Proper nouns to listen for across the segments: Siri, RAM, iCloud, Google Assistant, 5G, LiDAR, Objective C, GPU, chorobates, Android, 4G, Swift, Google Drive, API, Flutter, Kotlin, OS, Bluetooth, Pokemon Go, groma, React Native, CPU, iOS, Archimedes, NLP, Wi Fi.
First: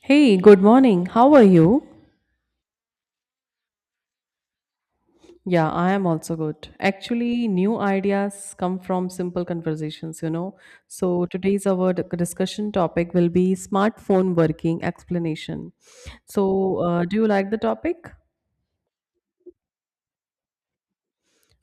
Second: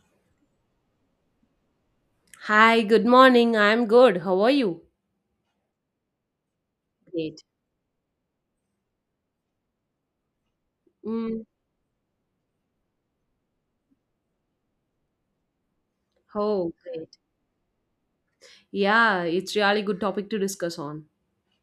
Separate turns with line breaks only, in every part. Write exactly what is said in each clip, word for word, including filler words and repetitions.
Hey, good morning. How are you?
Hi, good morning. I'm good. How are you?
Yeah, I am also good.
Great.
Actually, new ideas come from simple conversations, you know. So,
Mm,
today's our d- discussion topic will be smartphone working explanation.
oh,
So, uh, do
great.
you like the topic?
Yeah, it's really good topic to discuss on.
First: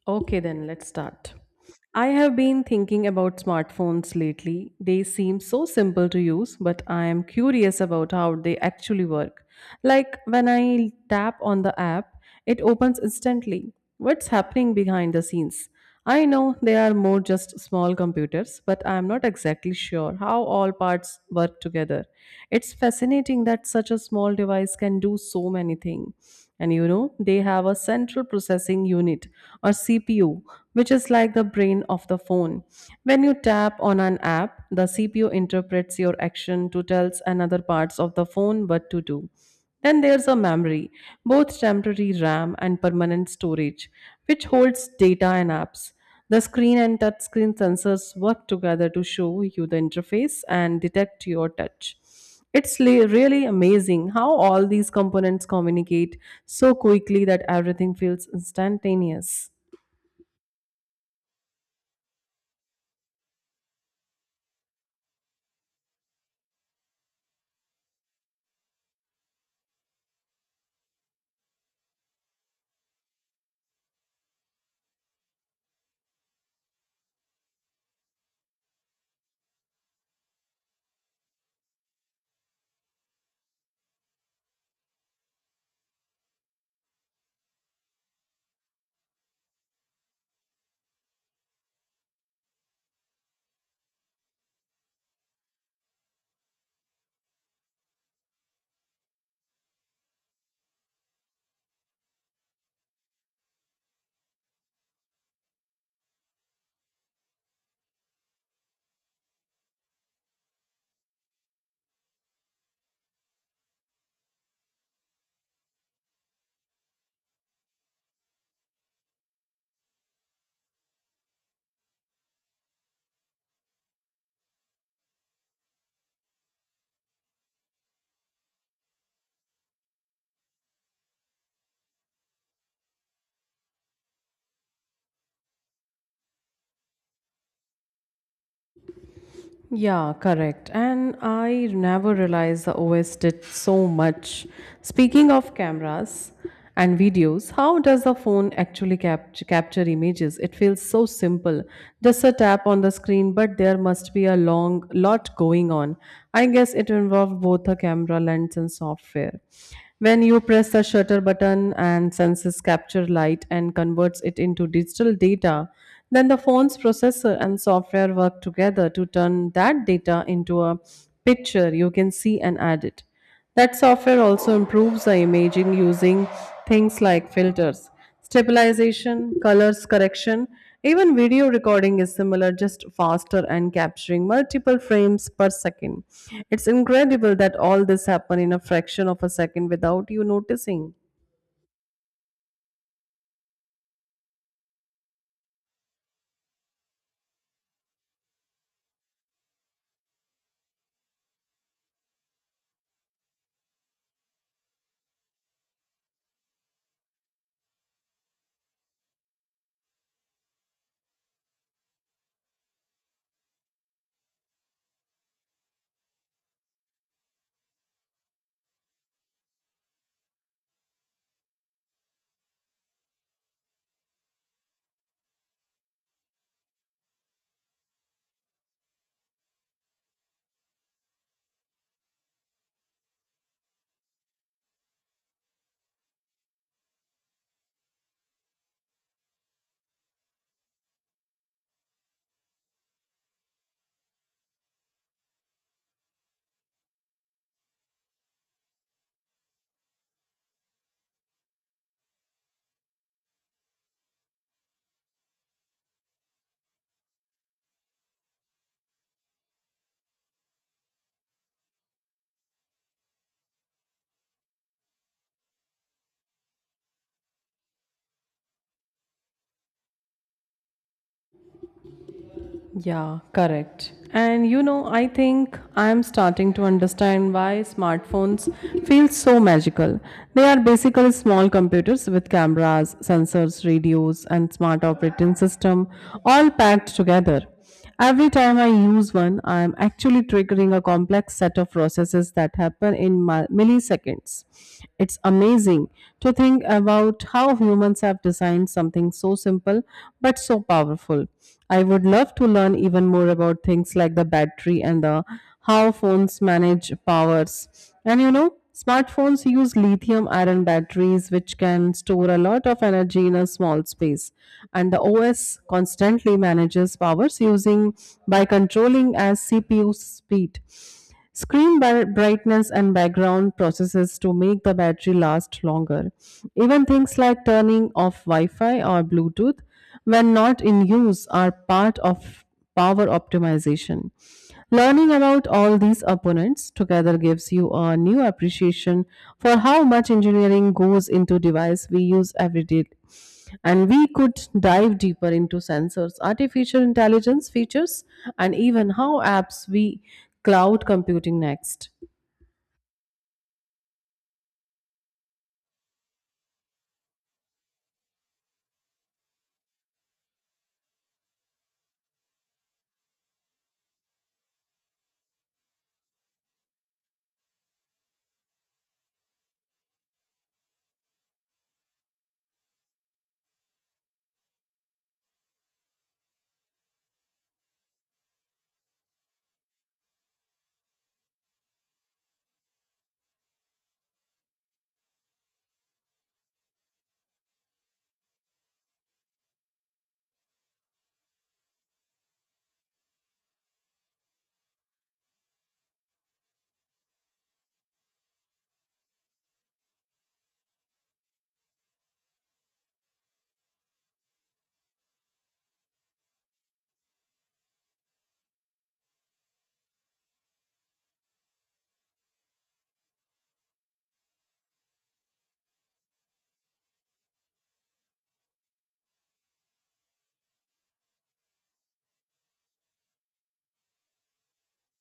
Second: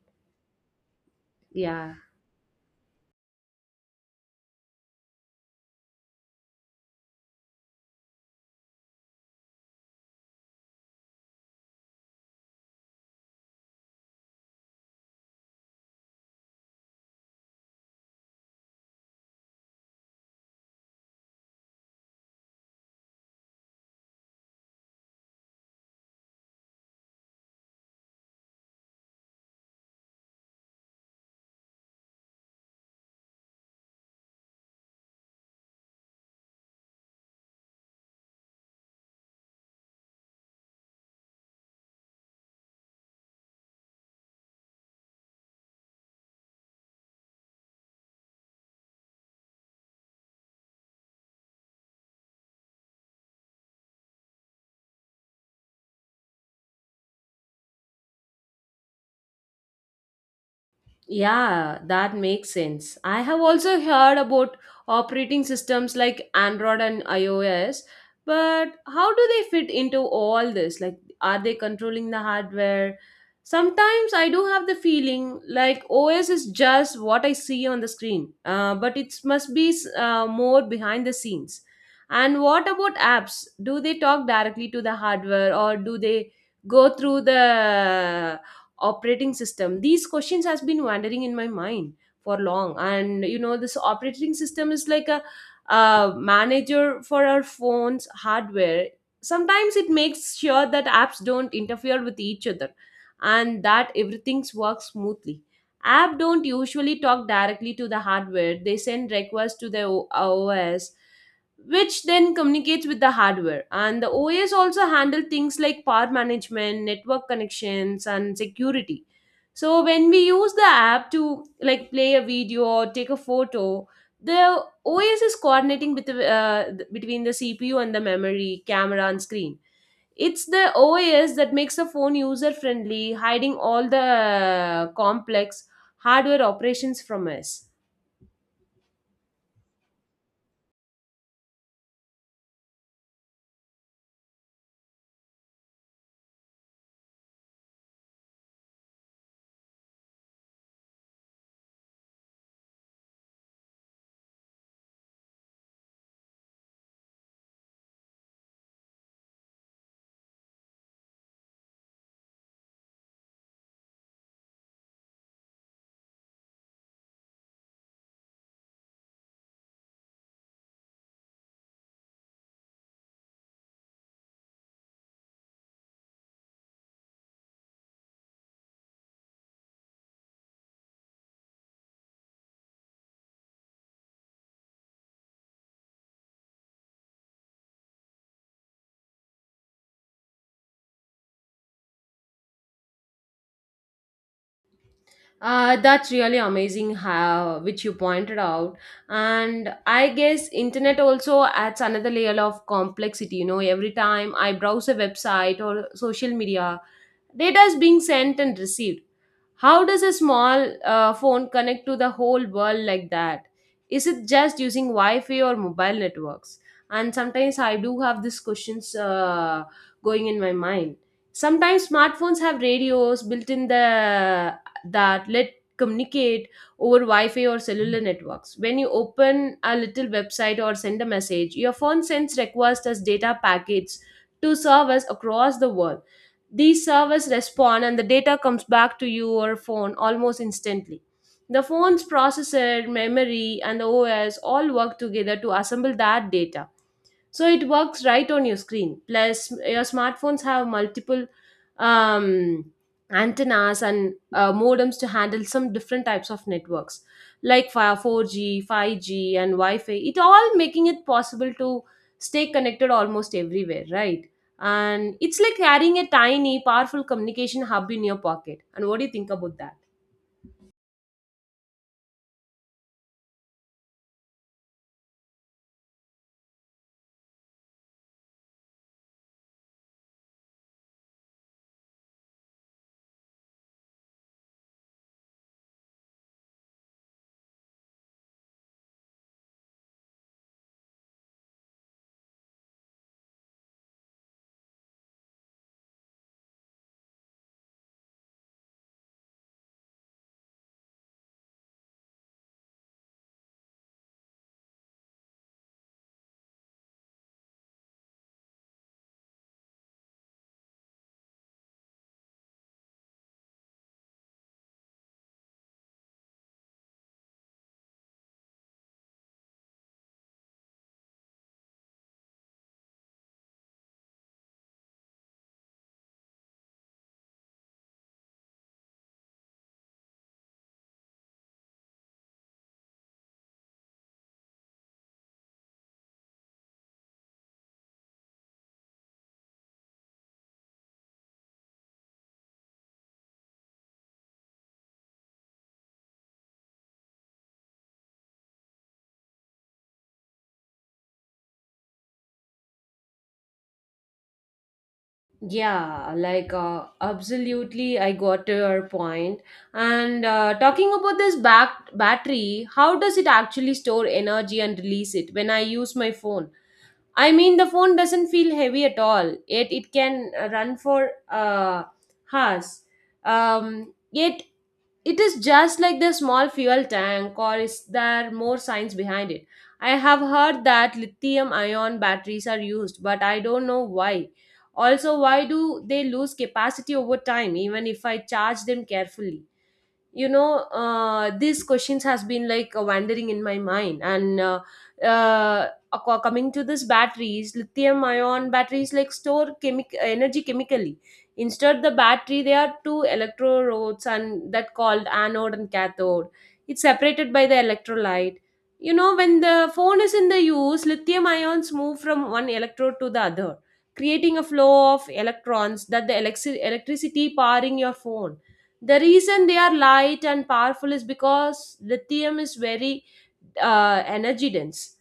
Okay, then let's start.
Yeah.
I have been thinking about smartphones lately. They seem so simple to use, but I am curious about how they actually work. Like when I tap on the app, it opens instantly. What's happening behind the scenes? I know they are more just small computers, but I am not exactly sure how all parts work together. It's fascinating that such a small device can do so many things. And you know, they have a central processing unit or C P U, which is like the brain of the phone. When you tap on an app, the C P U interprets your action to tells another parts of the phone what to do. Then there's a memory, both temporary RAM and permanent storage, which holds data and apps. The screen and touchscreen sensors work together to show you the interface and detect your touch. It's le- really amazing how all these components communicate so quickly that everything feels instantaneous.
Yeah, that makes sense. I have also heard about operating systems like Android and iOS, but how do they fit into all this? Like, are they controlling the hardware? Sometimes I do have the feeling like O S is just what I see on the screen, uh, but it must be uh, more behind the scenes. And what about apps? Do they talk directly to the hardware or do they go through the operating system? These questions has been wandering in my mind for long. And you know, this operating system is like a, a manager for our phones hardware. Sometimes it makes sure that apps don't interfere with each other and that everything works smoothly. App don't usually talk directly to the hardware. They send requests to the O- os which then communicates with the hardware. And the O S also handle things like power management, network connections, and security. So when we use the app to like play a video or take a photo, the O S is coordinating with the, uh, between the C P U and the memory, camera, and screen. It's the O S that makes the phone user friendly, hiding all the uh, complex hardware operations from us.
Yeah, correct. And I never realized the O S did so much. Speaking of cameras and videos, how does the phone actually cap- capture images? It feels so simple. Just a tap on the screen, but there must be a long lot going on. I guess it involved both a camera lens and software. When you press the shutter button and senses capture light and converts it into digital data, then the phone's processor and software work together to turn that data into a picture you can see and edit. That software also improves the imaging using things like filters, stabilization, colors correction. Even video recording is similar, just faster and capturing multiple frames per second. It's incredible that all this happen in a fraction of a second without you noticing.
Uh, that's really amazing how which you pointed out. And I guess internet also adds another layer of complexity. You know, every time I browse a website or social media, data is being sent and received. How does a small uh, phone connect to the whole world like that? Is it just using Wi Fi or mobile networks? And sometimes I do have these questions uh, going in my mind. Sometimes smartphones have radios built in the that let communicate over Wi-Fi or cellular networks. When you open a little website or send a message, your phone sends requests as data packets to servers across the world. These servers respond, and the data comes back to your phone almost instantly. The phone's processor, memory, and the OS all work together to assemble that data so it works right on your screen. Plus, your smartphones have multiple um, antennas and uh, modems to handle some different types of networks like fi- four G, five G, and wi-fi. It all making it possible to stay connected almost everywhere, right? And it's like carrying a tiny powerful communication hub in your pocket. And what do you think about that?
Yeah, correct. And you know, I think I am starting to understand why smartphones feel so magical. They are basically small computers with cameras, sensors, radios, and smart operating system all packed together. Every time I use one, I am actually triggering a complex set of processes that happen in mi- milliseconds. It's amazing to think about how humans have designed something so simple but so powerful. I would love to learn even more about things like the battery and the how phones manage powers. And you know, smartphones use lithium ion batteries, which can store a lot of energy in a small space. And the O S constantly manages powers using by controlling as C P U speed. Screen bar- brightness and background processes to make the battery last longer. Even things like turning off Wi Fi or Bluetooth when not in use are part of power optimization. Learning about all these opponents together gives you a new appreciation for how much engineering goes into device we use every day, and we could dive deeper into sensors, artificial intelligence features, and even how apps we cloud computing next.
Yeah, like uh, absolutely, I got to your point. And uh, talking about this back battery, how does it actually store energy and release it when I use my phone? I mean, the phone doesn't feel heavy at all, yet it can uh, run for uh, hours. Um, yet it is just like the small fuel tank, or is there more science behind it? I have heard that lithium ion batteries are used, but I don't know why. Also, why do they lose capacity over time even if I charge them carefully? You know, uh, these questions has been like uh, wandering in my mind. And uh, uh, ac- coming to this batteries, lithium ion batteries like store chemic energy chemically. Instead the battery there are two electrodes, and that called anode and cathode. It's separated by the electrolyte. You know, when the phone is in the use, lithium ions move from one electrode to the other, creating a flow of electrons that the electri- electricity powering your phone. The reason they are light and powerful is because lithium is very uh, energy dense.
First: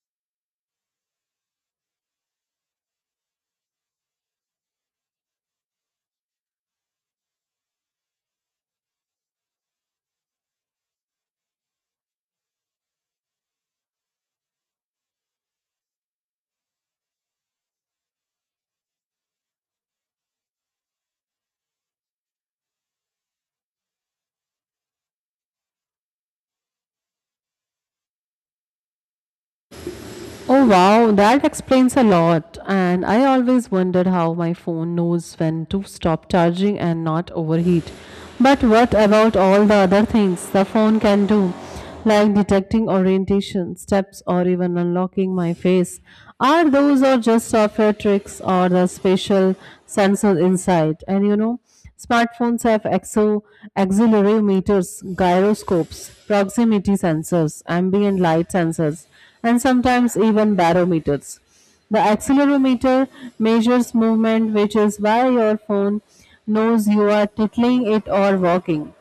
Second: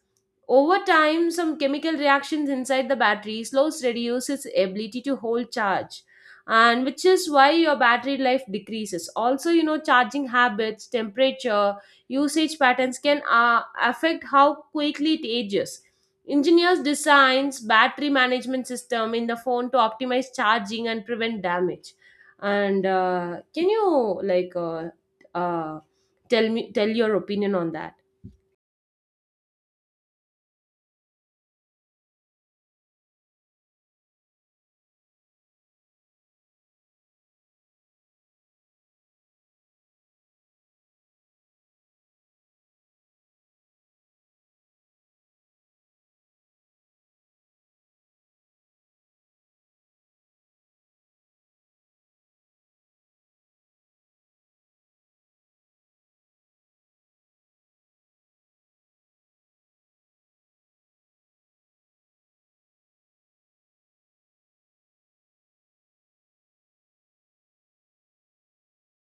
Over time, some chemical reactions inside the battery slows reduce its ability to hold charge, and which is why your battery life decreases. Also, you know, charging habits, temperature, usage patterns can uh, affect how quickly it ages. Engineers designs battery management system in the phone to optimize charging and prevent damage. And uh, can you like uh, uh, tell me tell your opinion on that?
Oh wow, that explains a lot. And I always wondered how my phone knows when to stop charging and not overheat. But what about all the other things the phone can do, like detecting orientation, steps, or even unlocking my face? Are those or just software tricks or the spatial sensors inside? And you know, smartphones have exo accelerometers, gyroscopes, proximity sensors, ambient light sensors and sometimes even barometers. The accelerometer measures movement, which is why your phone knows you are tickling it or walking.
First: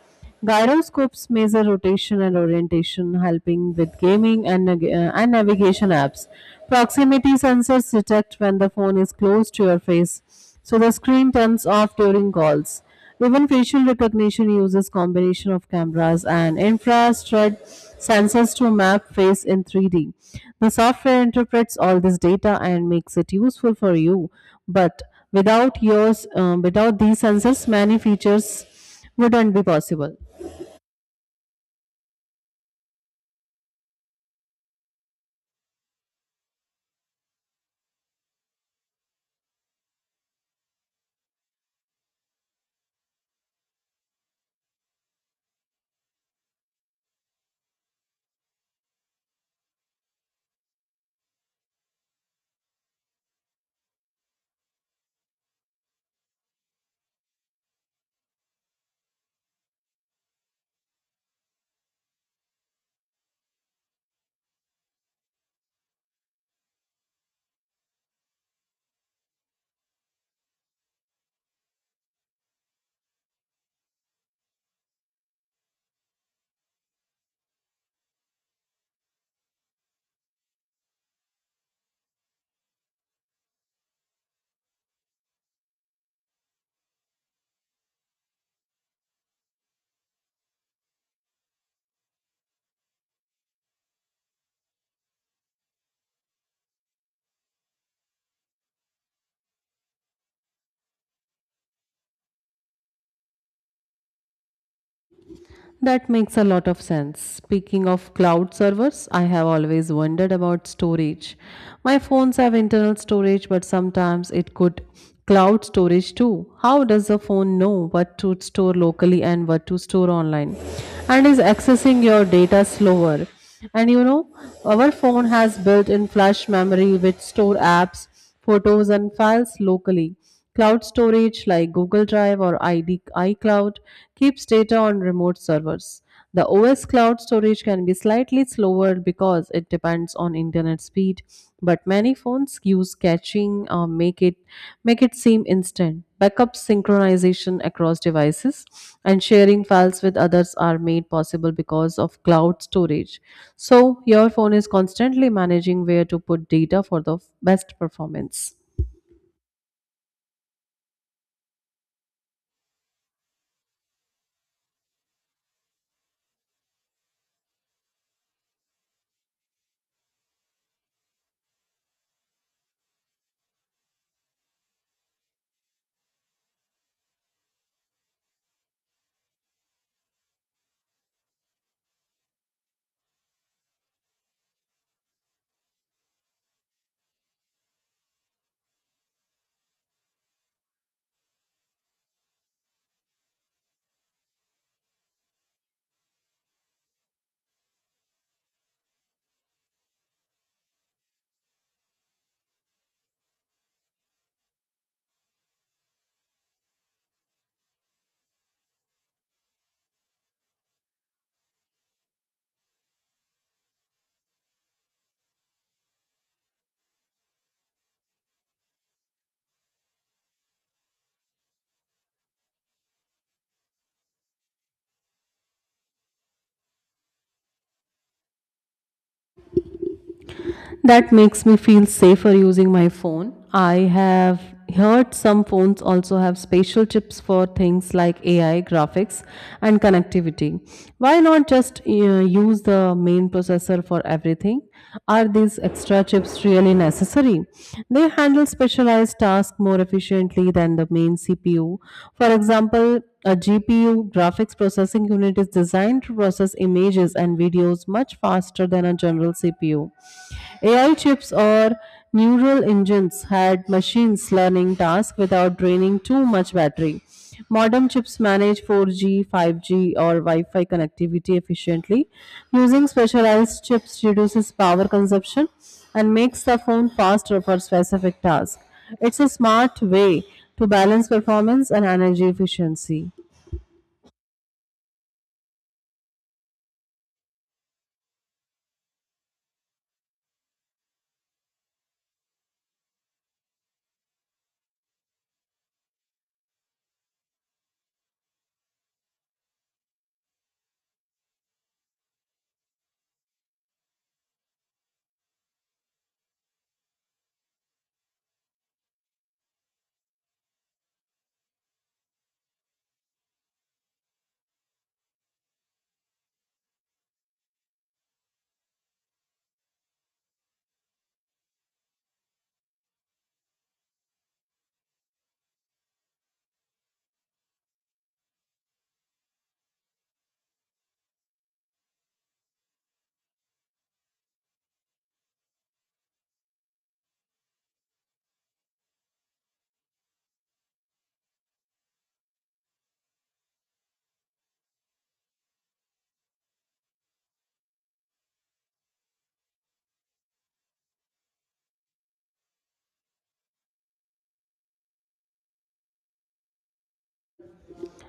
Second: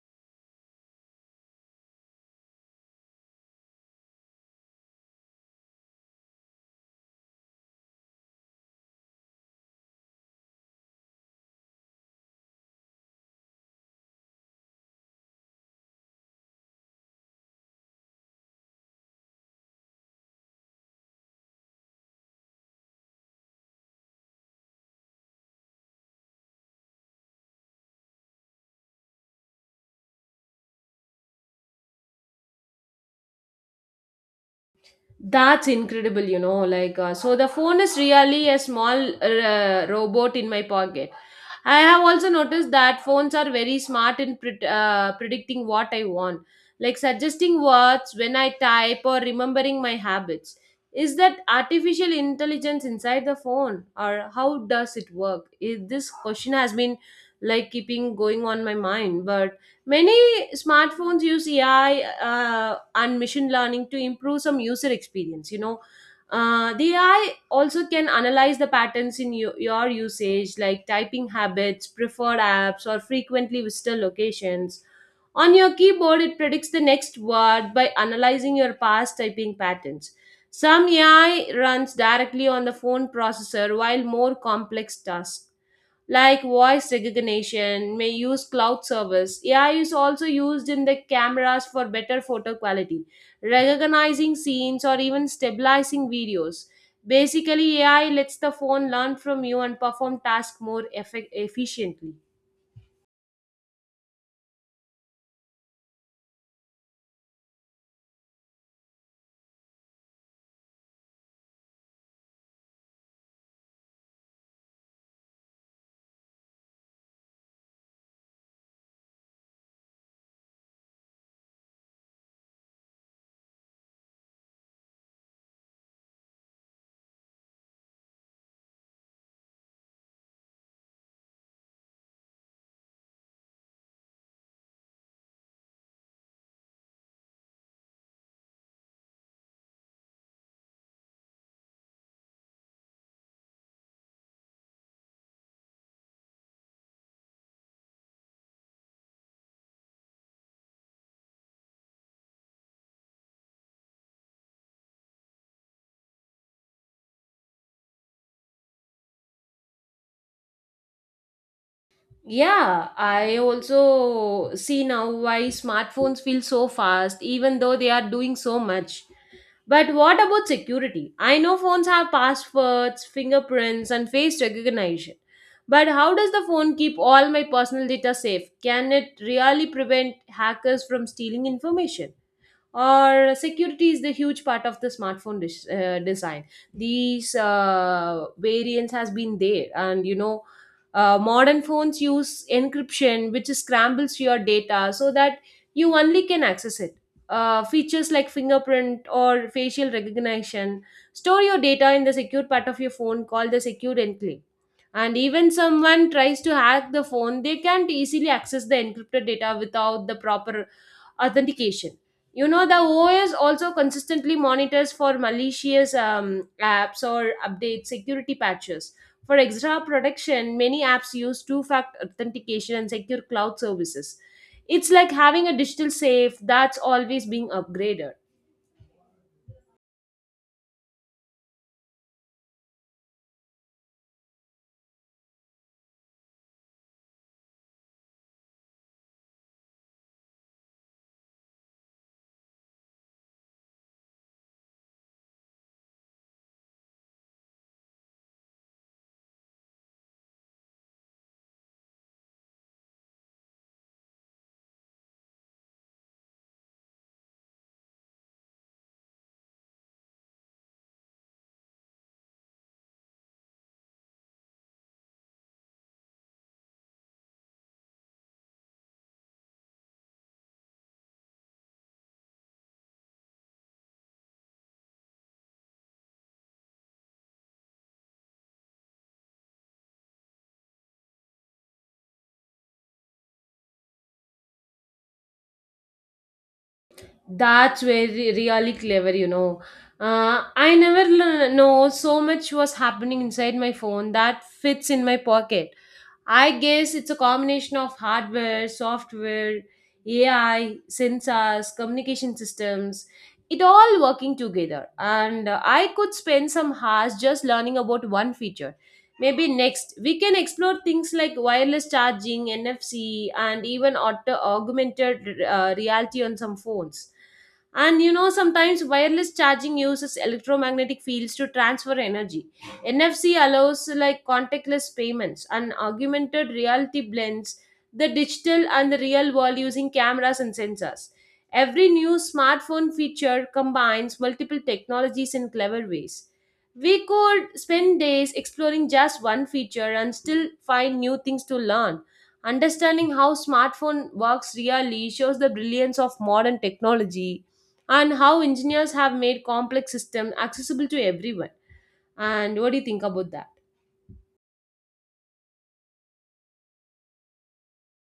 Gyroscopes measure rotation and orientation, helping with gaming and, nag- uh, and navigation apps. Proximity sensors detect when the phone is close to your face, so the screen turns off during calls. Even facial recognition uses combination of cameras and infrared sensors to map face in three D. The software interprets all this data and makes it useful for you, but without yours, um, without these sensors, many features wouldn't be possible.
That's incredible, you know. Like, uh, so the phone is really a small uh, robot in my pocket. I have also noticed that phones are very smart in pred- uh, predicting what I want, like suggesting words when I type or remembering my habits. Is that artificial intelligence inside the phone, or how does it work? Is, this question has been like keeping going on my mind, but many smartphones use A I uh, and machine learning to improve some user experience. You know, uh, the A I also can analyze the patterns in you, your usage, like typing habits, preferred apps, or frequently visited locations. On your keyboard, it predicts the next word by analyzing your past typing patterns. Some A I runs directly on the phone processor, while more complex tasks like voice recognition may use cloud service. AI is also used in the cameras for better photo quality, recognizing scenes, or even stabilizing videos. Basically, AI lets the phone learn from you and perform tasks more effe- efficiently.
That makes a lot of sense. Speaking of cloud servers, I have always wondered about storage. My phones have internal storage, but sometimes it could cloud storage too. How does the phone know what to store locally and what to store online? And is accessing your data slower? And you know, our phone has built in flash memory which store apps photos and files locally. Cloud storage like Google Drive or I D, iCloud keeps data on remote servers. The O S cloud storage can be slightly slower because it depends on internet speed, but many phones use caching packaging uh, make it make it seem instant. Backup synchronization across devices and sharing files with others are made possible because of cloud storage. So your phone is constantly managing where to put data for the best performance.
Yeah, I also see now why smartphones feel so fast, even though they are doing so much. But what about security? I know phones have passwords, fingerprints, and face recognition. But how does the phone keep all my personal data safe? Can it really prevent hackers from stealing information? Or security is the huge part of the smartphone dis- uh, design. These uh, variants has been there, and you know, uh, modern phones use encryption, which scrambles your data so that you only can access it. Uh, features like fingerprint or facial recognition store your data in the secure part of your phone called the secure enclave. And even someone tries to hack the phone, they can't easily access the encrypted data without the proper authentication. You know, the O S also consistently monitors for malicious um, apps or updates security patches. For extra protection, many apps use two factor authentication and secure cloud services. It's like having a digital safe that's always being upgraded.
That makes me feel safer using my phone. I have heard some phones also have special chips for things like A I, graphics, and connectivity. Why not just uh, use the main processor for everything? Are these extra chips really necessary? They handle specialized tasks more efficiently than the main C P U. For example, a G P U graphics processing unit is designed to process images and videos much faster than a general C P U. A I chips or neural engines had machines learning tasks without draining too much battery. Modern chips manage four G, five G, or Wi Fi connectivity efficiently. Using specialized chips reduces power consumption and makes the phone faster for specific tasks. It's a smart way to balance performance and energy efficiency.
That's very really clever, you know. Uh, I never l- know so much was happening inside my phone that fits in my pocket. I guess it's a combination of hardware, software, A I, sensors, communication systems, it all working together. And uh, I could spend some hours just learning about one feature. Maybe next, we can explore things like wireless charging, N F C, and even auto- augmented uh, reality on some phones. And you know, sometimes wireless charging uses electromagnetic fields to transfer energy. N F C allows like contactless payments, and augmented reality blends the digital and the real world using cameras and sensors. Every new smartphone feature combines multiple technologies in clever ways. We could spend days exploring just one feature and still find new things to learn. Understanding how smartphone works really shows the brilliance of modern technology and how engineers have made complex systems accessible to everyone. And what do you think about that?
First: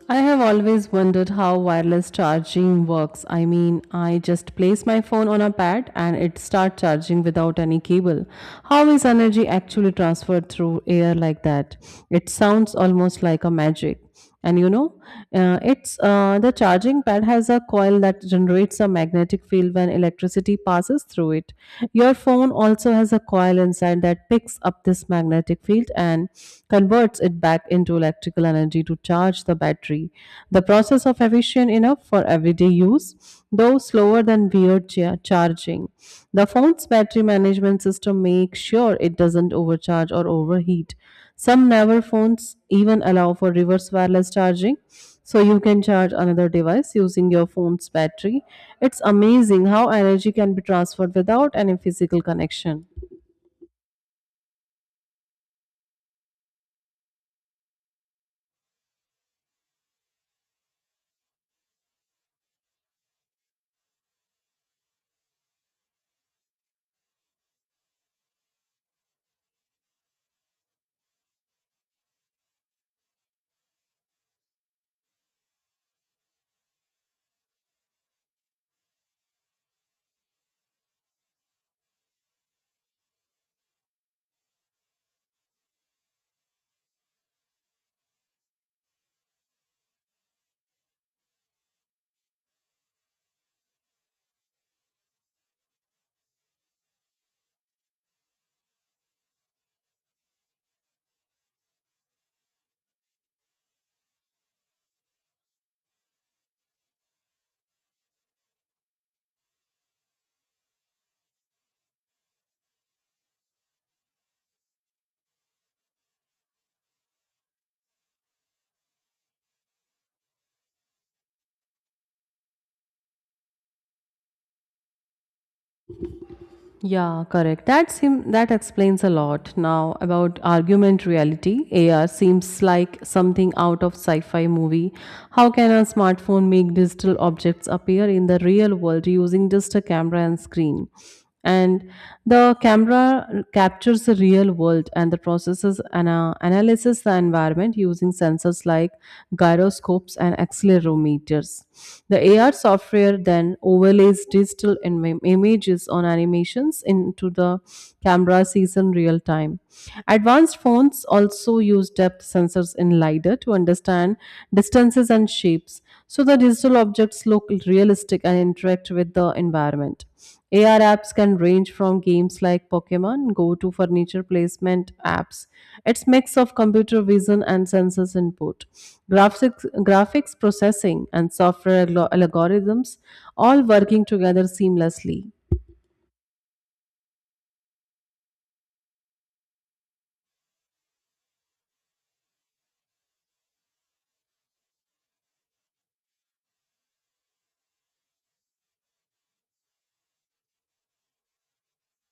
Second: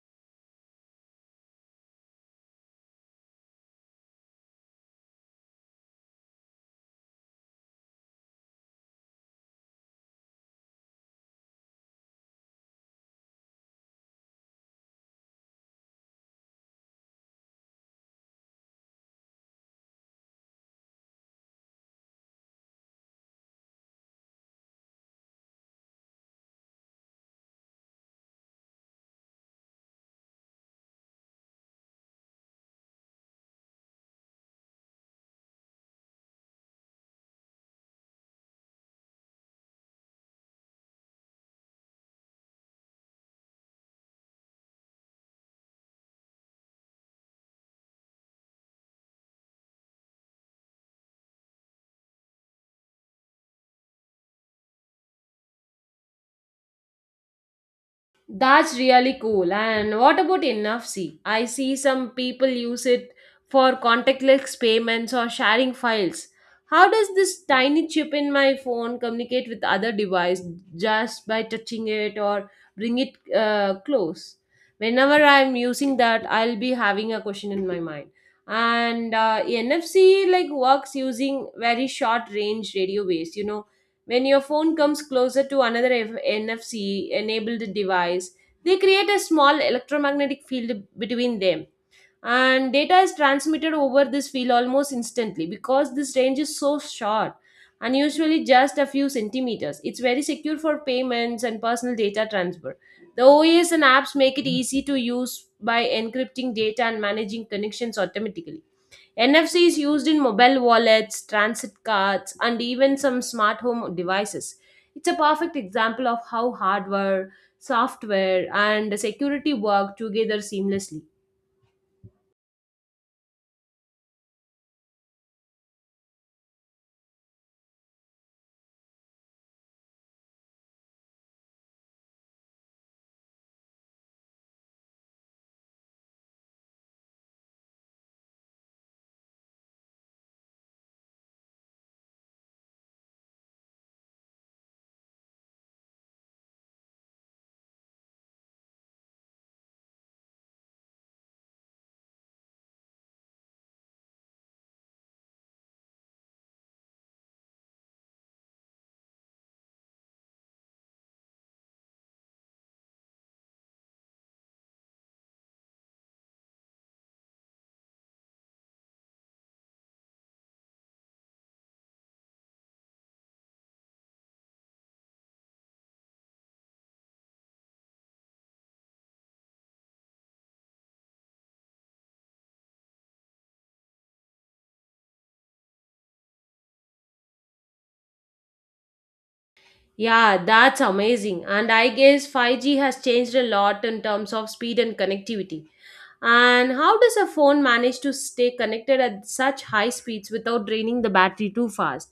I have always wondered how wireless charging works. I mean, I just place my phone on a pad and it starts charging without any cable. How is energy actually transferred through air like that? It sounds almost like a magic. And you know, uh, it's uh, the charging pad has a coil that generates a magnetic field when electricity passes through it. Your phone also has a has a coil inside that picks up this magnetic field and converts it back into electrical energy to charge the battery. The process of efficient enough for everyday use, though slower than weird cha- charging. The phone's battery management system makes sure it doesn't overcharge or overheat. Some newer phones even allow for reverse wireless charging, so you can charge another device using your phone's battery. It's amazing how energy can be transferred without any physical connection.
That's really cool. And what about N F C? I see some people use it for contactless payments or sharing files. How does this tiny chip in my phone communicate with other device just by touching it or bring it uh, close? Whenever I'm using that, I'll be having a question in my mind. And uh, N F C like works using very short range radio waves. You know, when your phone comes closer to another F- N F C enabled device, they create a small electromagnetic field between them. And data is transmitted over this field almost instantly because this range is so short and usually just a few centimeters. It's very secure for payments and personal data transfer. The O S and apps make it easy to use by encrypting data and managing connections automatically. N F C is used in mobile wallets, transit cards, and even some smart home devices. It's a perfect example of how hardware, software, and security work together seamlessly.
Yeah, correct. That seem that explains a lot. Now about argument reality, A R seems like something out of sci-fi movie. How can a smartphone make digital objects appear in the real world using just a camera and screen? And the camera captures the real world and the processes and uh, analyzes the environment using sensors like gyroscopes and accelerometers. The A R software then overlays digital im- images on on animations into the camera sees in real time. Advanced phones also use depth sensors in LiDAR to understand distances and shapes, so the digital objects look realistic and interact with the environment. A R apps can range from games like Pokemon Go to furniture placement apps. It's mix of computer vision and sensors input. Graphics, graphics processing and software algo- algorithms all working together seamlessly.
Yeah, that's amazing. And I guess five G has changed a lot in terms of speed and connectivity. And how does a phone manage to stay connected at such high speeds without draining the battery too fast?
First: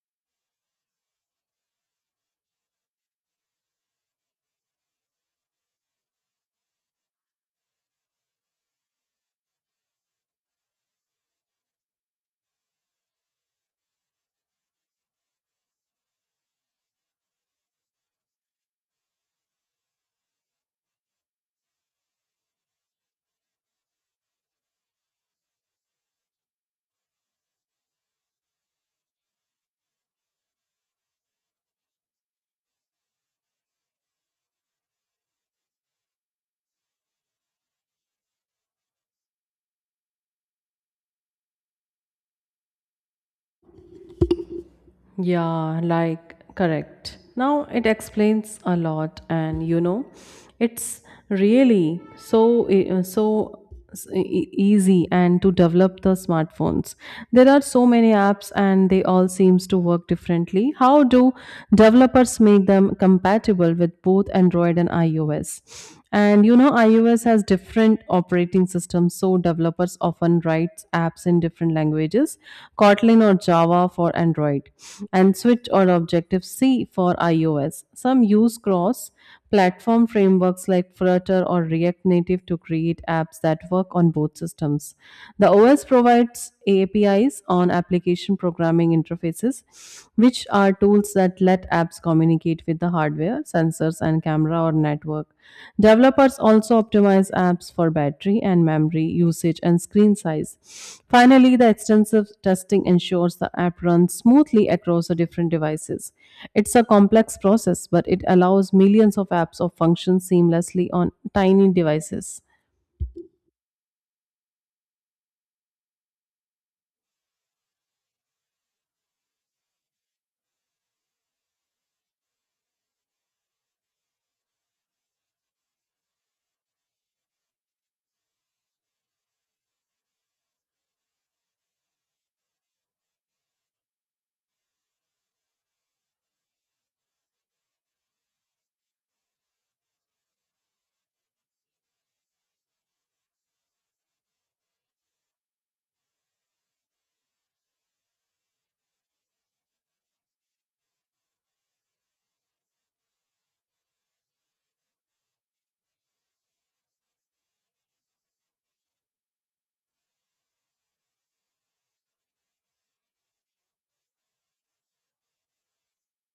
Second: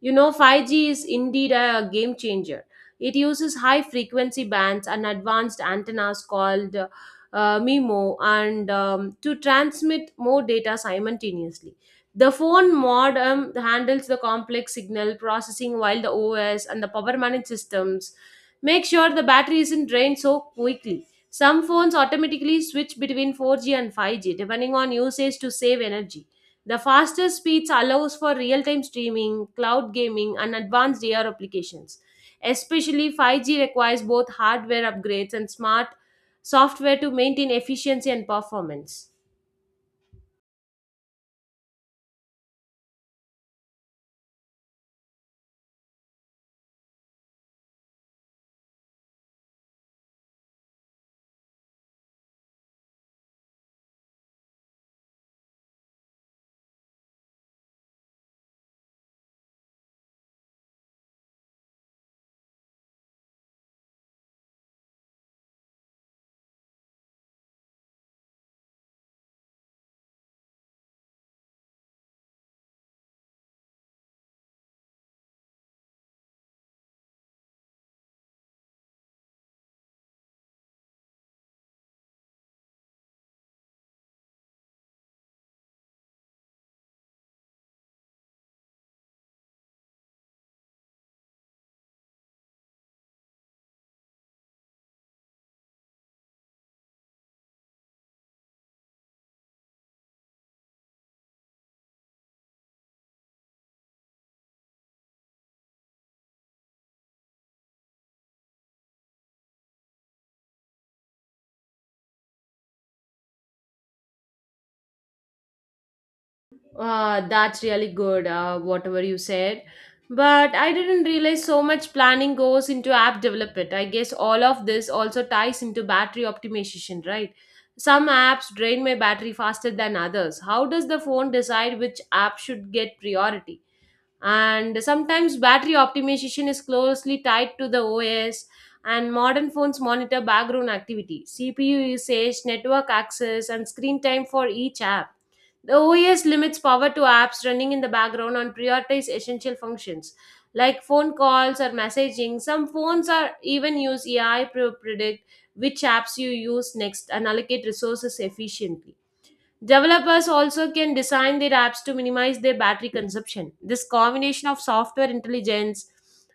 You know, five G is indeed a game changer. It uses high frequency bands and advanced antennas called uh, uh, M I M O and um, to transmit more data simultaneously. The phone modem handles the complex signal processing while the O S and the power management systems make sure the battery isn't drained so quickly. Some phones automatically switch between four G and five G depending on usage to save energy. The faster speeds allows for real-time streaming, cloud gaming, and advanced A R applications. Especially five G requires both hardware upgrades and smart software to maintain efficiency and performance.
Yeah, like correct. Now it explains a lot, and you know, it's really so e- uh, so s- e- e, easy and to develop the smartphones. There are so many apps, and they all seems to work differently. How do developers make them compatible with both Android and iOS? And you know, iOS has different different operating systems, so developers often write apps in different languages, Kotlin or Java for Android, and Switch or Objective C for iOS. Some use cross platform frameworks like Flutter or React Native to create apps that work on both systems. The O S provides A P Is on application programming interfaces, which are tools that let apps communicate with the hardware, sensors, and camera or network. Developers also optimize apps for battery and memory usage and screen size. Finally, the extensive testing ensures the app runs smoothly across the different devices. It's a complex process, but it allows millions of apps or functions seamlessly on tiny devices.
Uh, that's really good, uh, whatever you said. But I didn't realize so much planning goes into app development. I guess all of this also ties into battery optimization, right? Some apps drain my battery faster than others. How does the phone decide which app should get priority? And sometimes battery optimization is closely tied to the O S, and modern phones monitor background activity, C P U usage, network access, and screen time for each app. The O S limits power to apps running in the background and prioritize essential functions like phone calls or messaging. Some phones are even use A I to predict which apps you use next and allocate resources efficiently. Developers also can design their apps to minimize their battery consumption. This combination of software intelligence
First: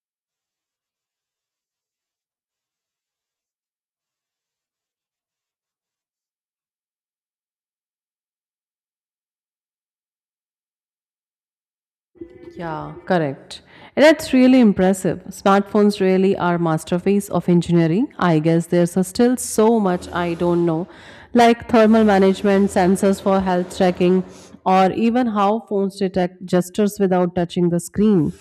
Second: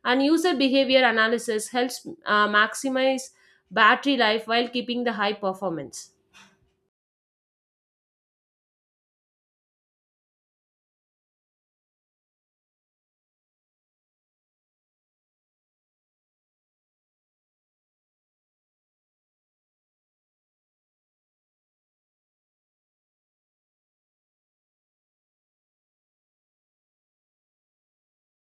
and user behavior analysis helps uh, maximize battery life while keeping the high performance.
Yeah, correct. And that's really impressive. Smartphones really are masterpiece of engineering. I guess there's a still so much I don't know, like thermal management, sensors for health tracking, or even how phones detect gestures without touching the screen.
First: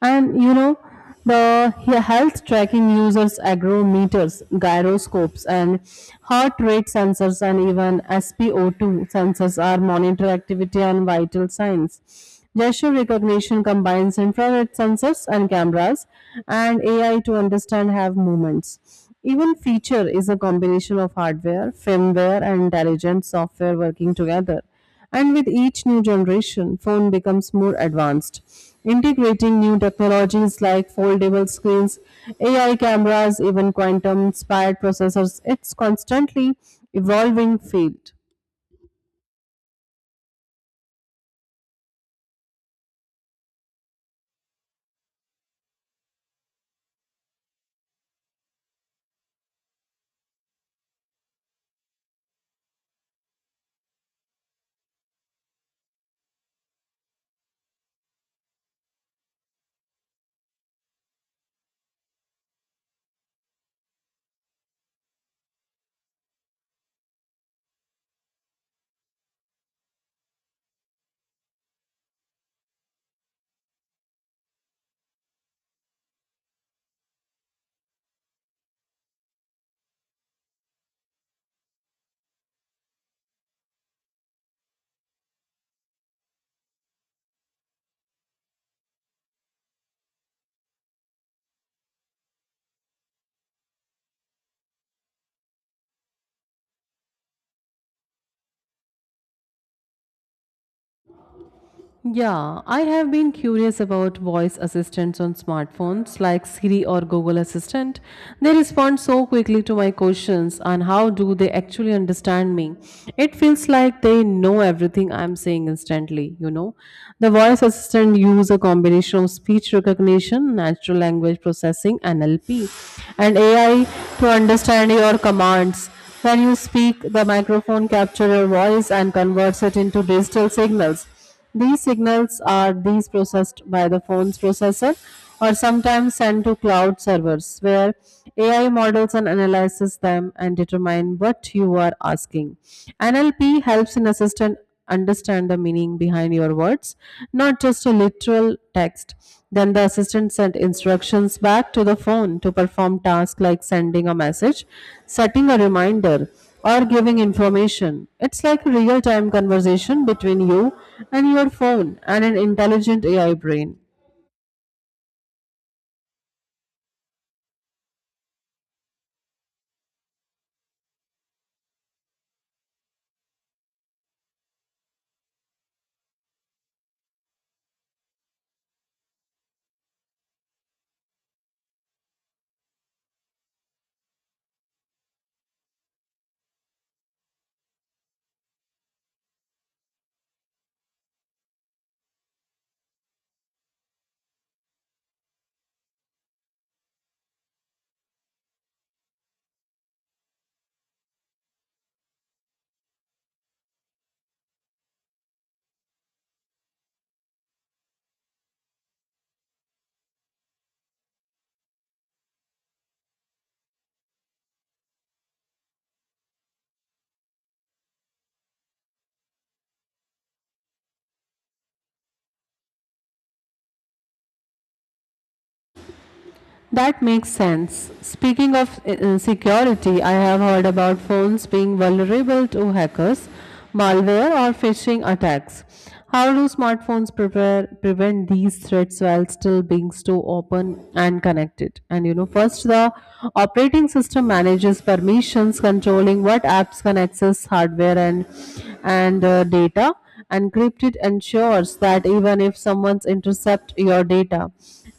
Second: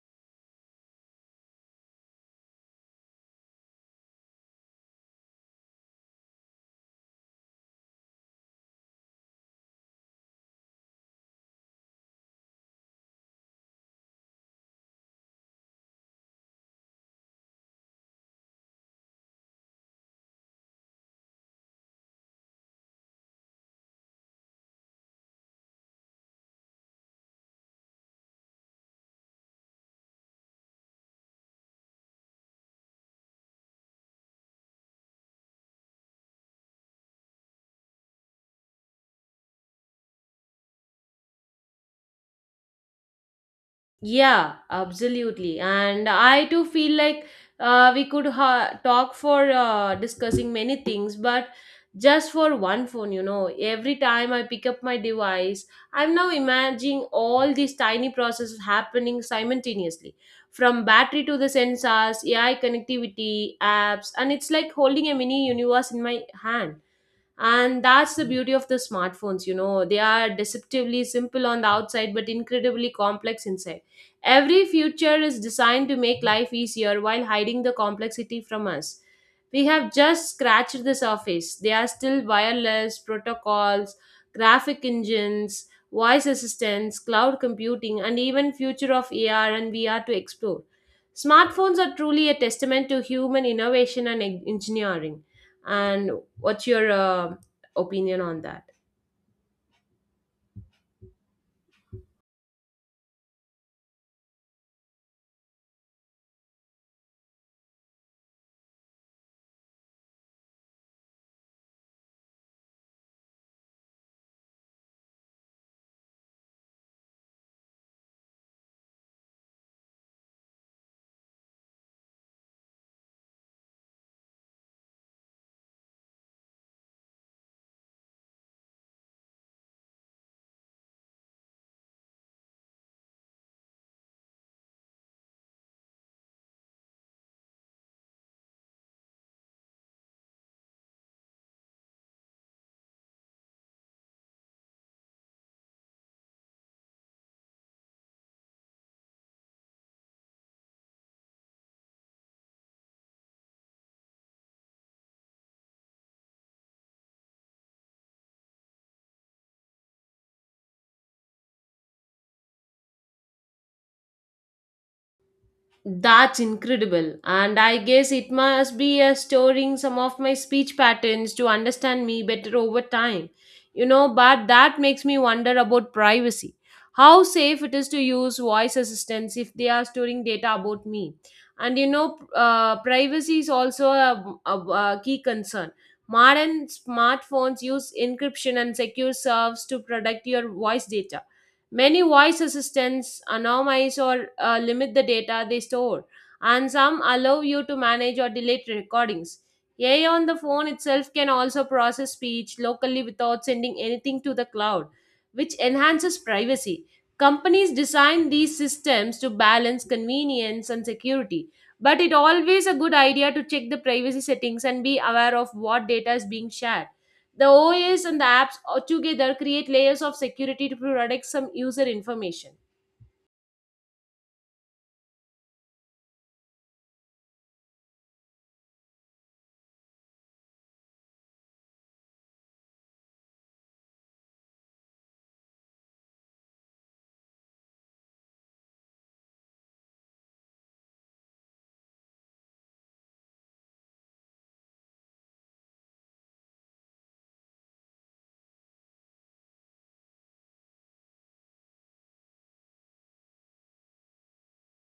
And you know, the yeah, health tracking uses agrometers, gyroscopes, and heart rate sensors, and even S p O two sensors are monitor activity and vital signs. Gesture recognition combines infrared sensors and cameras and A I to understand hand movements. Even feature is a combination of hardware, firmware, and intelligent software working together. And with each new generation, phone becomes more advanced, integrating new technologies like foldable screens, A I cameras, even quantum-inspired processors. It's constantly evolving field.
Yeah, absolutely. And I too feel like uh, we could ha- talk for uh, discussing many things, but just for one phone, you know, every time I pick up my device, I'm now imagining all these tiny processes happening simultaneously from battery to the sensors, A I connectivity, apps, and it's like holding a mini universe in my hand. And that's the beauty of the smartphones, you know, they are deceptively simple on the outside but incredibly complex inside. Every feature is designed to make life easier while hiding the complexity from us. We have just scratched the surface. They are still wireless protocols, graphic engines, voice assistants, cloud computing, and even future of A R and V R to explore. Smartphones are truly a testament to human innovation and en- engineering. And what's your uh, opinion on that?
Yeah, I have been curious about voice assistants on smartphones like Siri or Google Assistant. They respond so quickly to my questions and how do they actually understand me? It feels like they know everything I'm saying instantly, you know. The voice assistant use a combination of speech recognition, natural language processing, N L P, and A I to understand your commands. When you speak, the microphone captures your voice and converts it into digital signals. These signals are these processed by the phone's processor or sometimes sent to cloud servers where A I models and analyzes them and determine what you are asking. N L P helps an assistant understand the meaning behind your words, not just a literal text. Then the assistant sent instructions back to the phone to perform tasks like sending a message, setting a reminder, or giving information. It's like a real time conversation between you and your phone and an intelligent A I brain.
That's incredible. And I guess it must be uh, storing some of my speech patterns to understand me better over time. You know, but that makes me wonder about privacy. How safe it is to use voice assistants if they are storing data about me. And you know, uh, privacy is also a, a, a key concern. Modern smartphones use encryption and secure serves to protect your voice data. Many voice assistants anonymize or uh, limit the data they store, and some allow you to manage or delete recordings. A I on the phone itself can also process speech locally without sending anything to the cloud, which enhances privacy. Companies design these systems to balance convenience and security, but it always a good idea to check the privacy settings and be aware of what data is being shared. The O S and the apps uh, together create layers of security to protect some user information.
That makes sense. Speaking of uh, uh, security, I have heard about phones being vulnerable to hackers, malware, or phishing attacks. How do smartphones prepare, prevent these threats while still being so open and connected? And you know, first, the operating system manages permissions, controlling what apps can access hardware and and uh, data. And Encrypted ensures that even if someone's intercept your data,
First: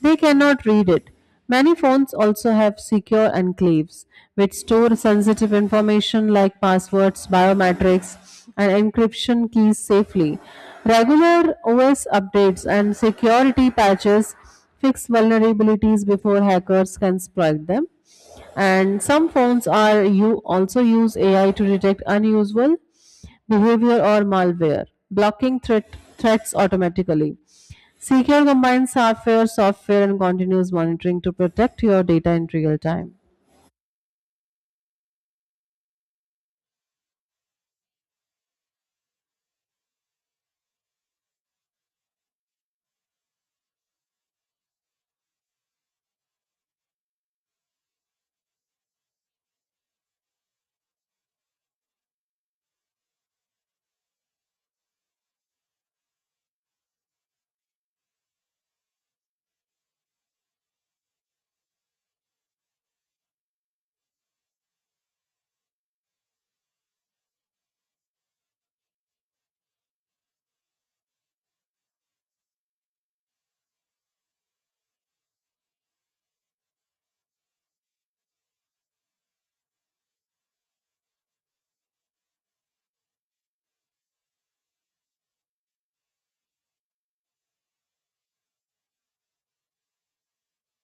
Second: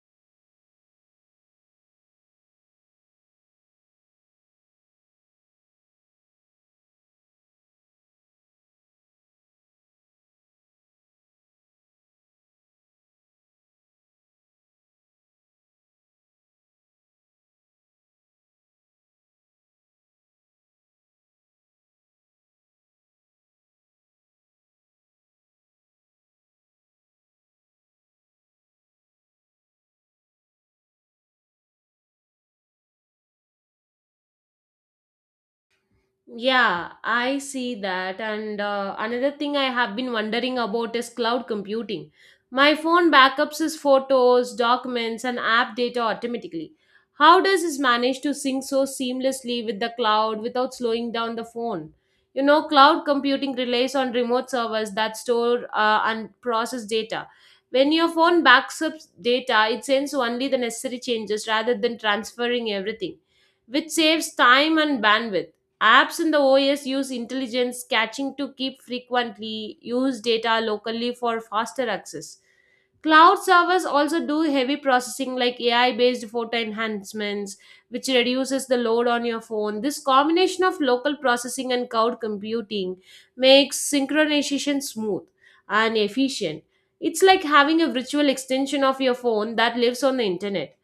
they cannot read it. Many phones also have secure enclaves, which store sensitive information like passwords, biometrics, and encryption keys safely. Regular O S updates and security patches fix vulnerabilities before hackers can exploit them. And some phones are you also use A I to detect unusual behavior or malware, blocking threat, threats automatically. Secure combines hardware, software, and continuous monitoring to protect your data in real time.
Yeah, I see that. And uh, another thing I have been wondering about is cloud computing. My phone backups is photos, documents, and app data automatically. How does this manage to sync so seamlessly with the cloud without slowing down the phone? You know, cloud computing relies on remote servers that store uh, and process data. When your phone backs up data, it sends only the necessary changes rather than transferring everything, which saves time and bandwidth. Apps in the O S use intelligence catching to keep frequently used data locally for faster access. Cloud servers also do heavy processing like A I based photo enhancements, which reduces the load on your phone. This combination of local processing and cloud computing makes synchronization smooth and efficient. It's like having a virtual extension of your phone that lives on the internet.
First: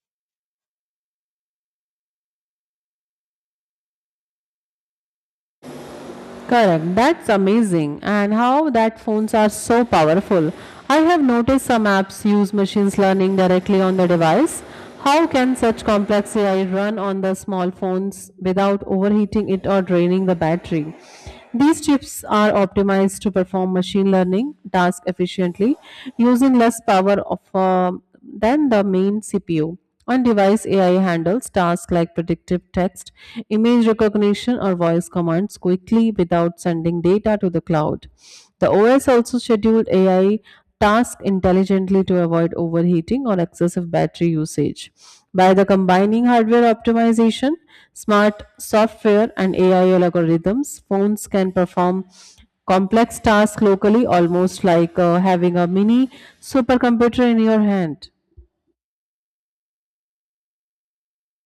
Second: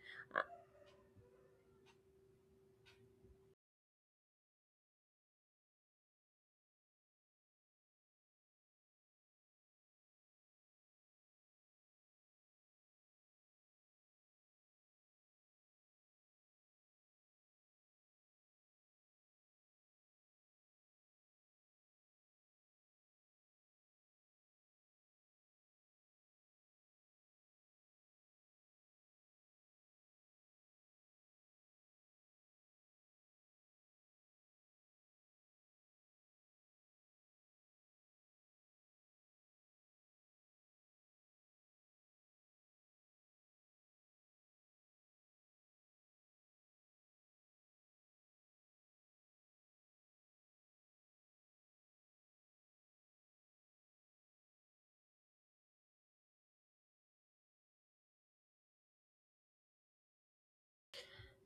Correct. That's amazing. And how that phones are so powerful. I have noticed some apps use machine learning directly on the device. How can such complex A I run on the small phones without overheating it or draining the battery? These chips are optimized to perform machine learning tasks efficiently using less power of, uh, than the main C P U. On device, A I handles tasks like predictive text, image recognition, or voice commands quickly without sending data to the cloud. The O S also scheduled A I tasks intelligently to avoid overheating or excessive battery usage. By the combining hardware optimization, smart software, and A I algorithms, phones can perform complex tasks locally, almost like uh, having a mini supercomputer in your hand.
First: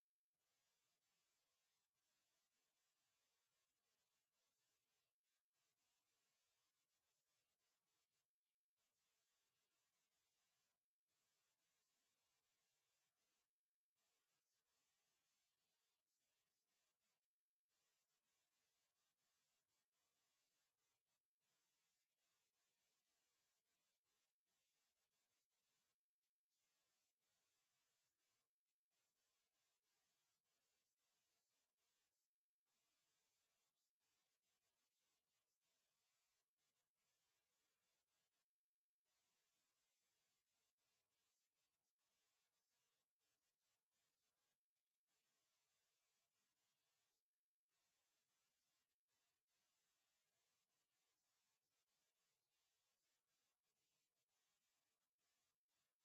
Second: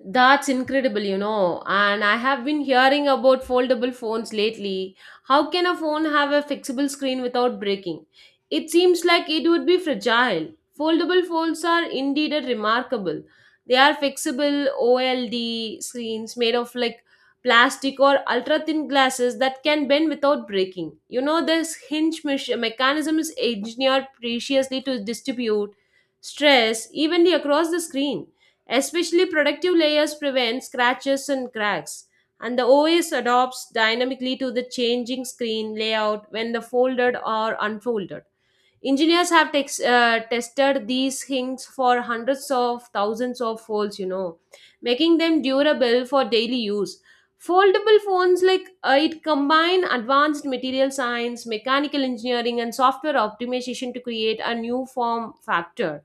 That's incredible, you know. And I have been hearing about foldable phones lately. How can a phone have a fixable screen without breaking? It seems like it would be fragile. Foldable phones are indeed a remarkable. They are fixable O L D screens made of like plastic or ultra thin glasses that can bend without breaking. You know, this hinge mech- mechanism is engineered preciously to distribute stress evenly across the screen. Especially protective layers prevent scratches and cracks, and the O S adopts dynamically to the changing screen layout when the folded or unfolded. Engineers have tex- uh, tested these things for hundreds of thousands of folds, you know, making them durable for daily use. Foldable phones like uh, it combine advanced material science, mechanical engineering, and software optimization to create a new form factor.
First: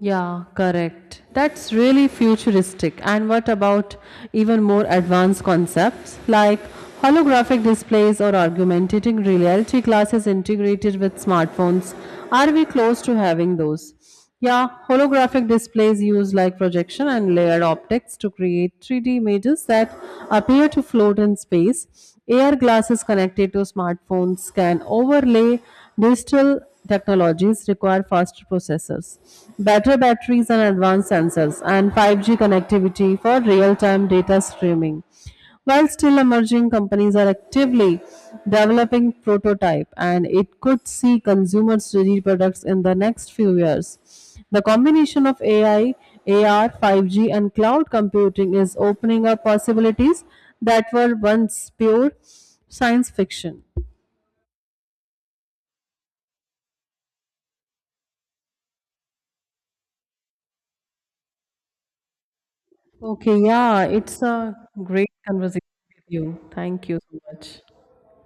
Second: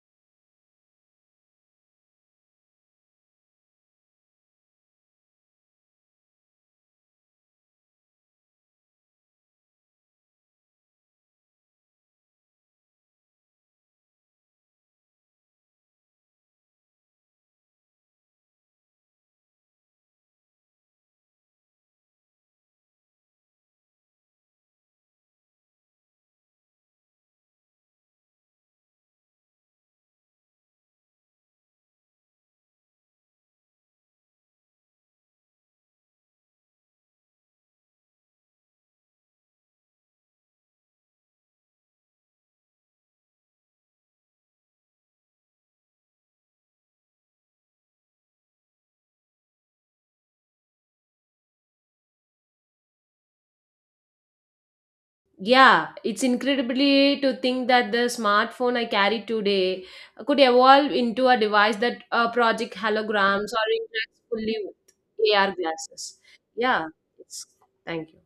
Yeah, correct. That's really futuristic. And what about even more advanced concepts like holographic displays or augmented reality glasses integrated with smartphones? Are we close to having those? Yeah, holographic displays use like projection and layered optics to create three D images that appear to float in space. A R glasses connected to smartphones can overlay digital technologies require faster processors, better batteries and advanced sensors, and five G connectivity for real-time data streaming. While still emerging, companies are actively developing prototype and it could see consumers ready products in the next few years. The combination of A I, A R, five G and cloud computing is opening up possibilities that were once pure science fiction.
Yeah, it's incredibly to think that the smartphone I carry today could evolve into a device that uh, project
Okay,
holograms or
yeah,
interacts
it's a
fully with
great
A R
conversation with
glasses.
you.
Yeah,
Thank you so
it's,
much.
thank you.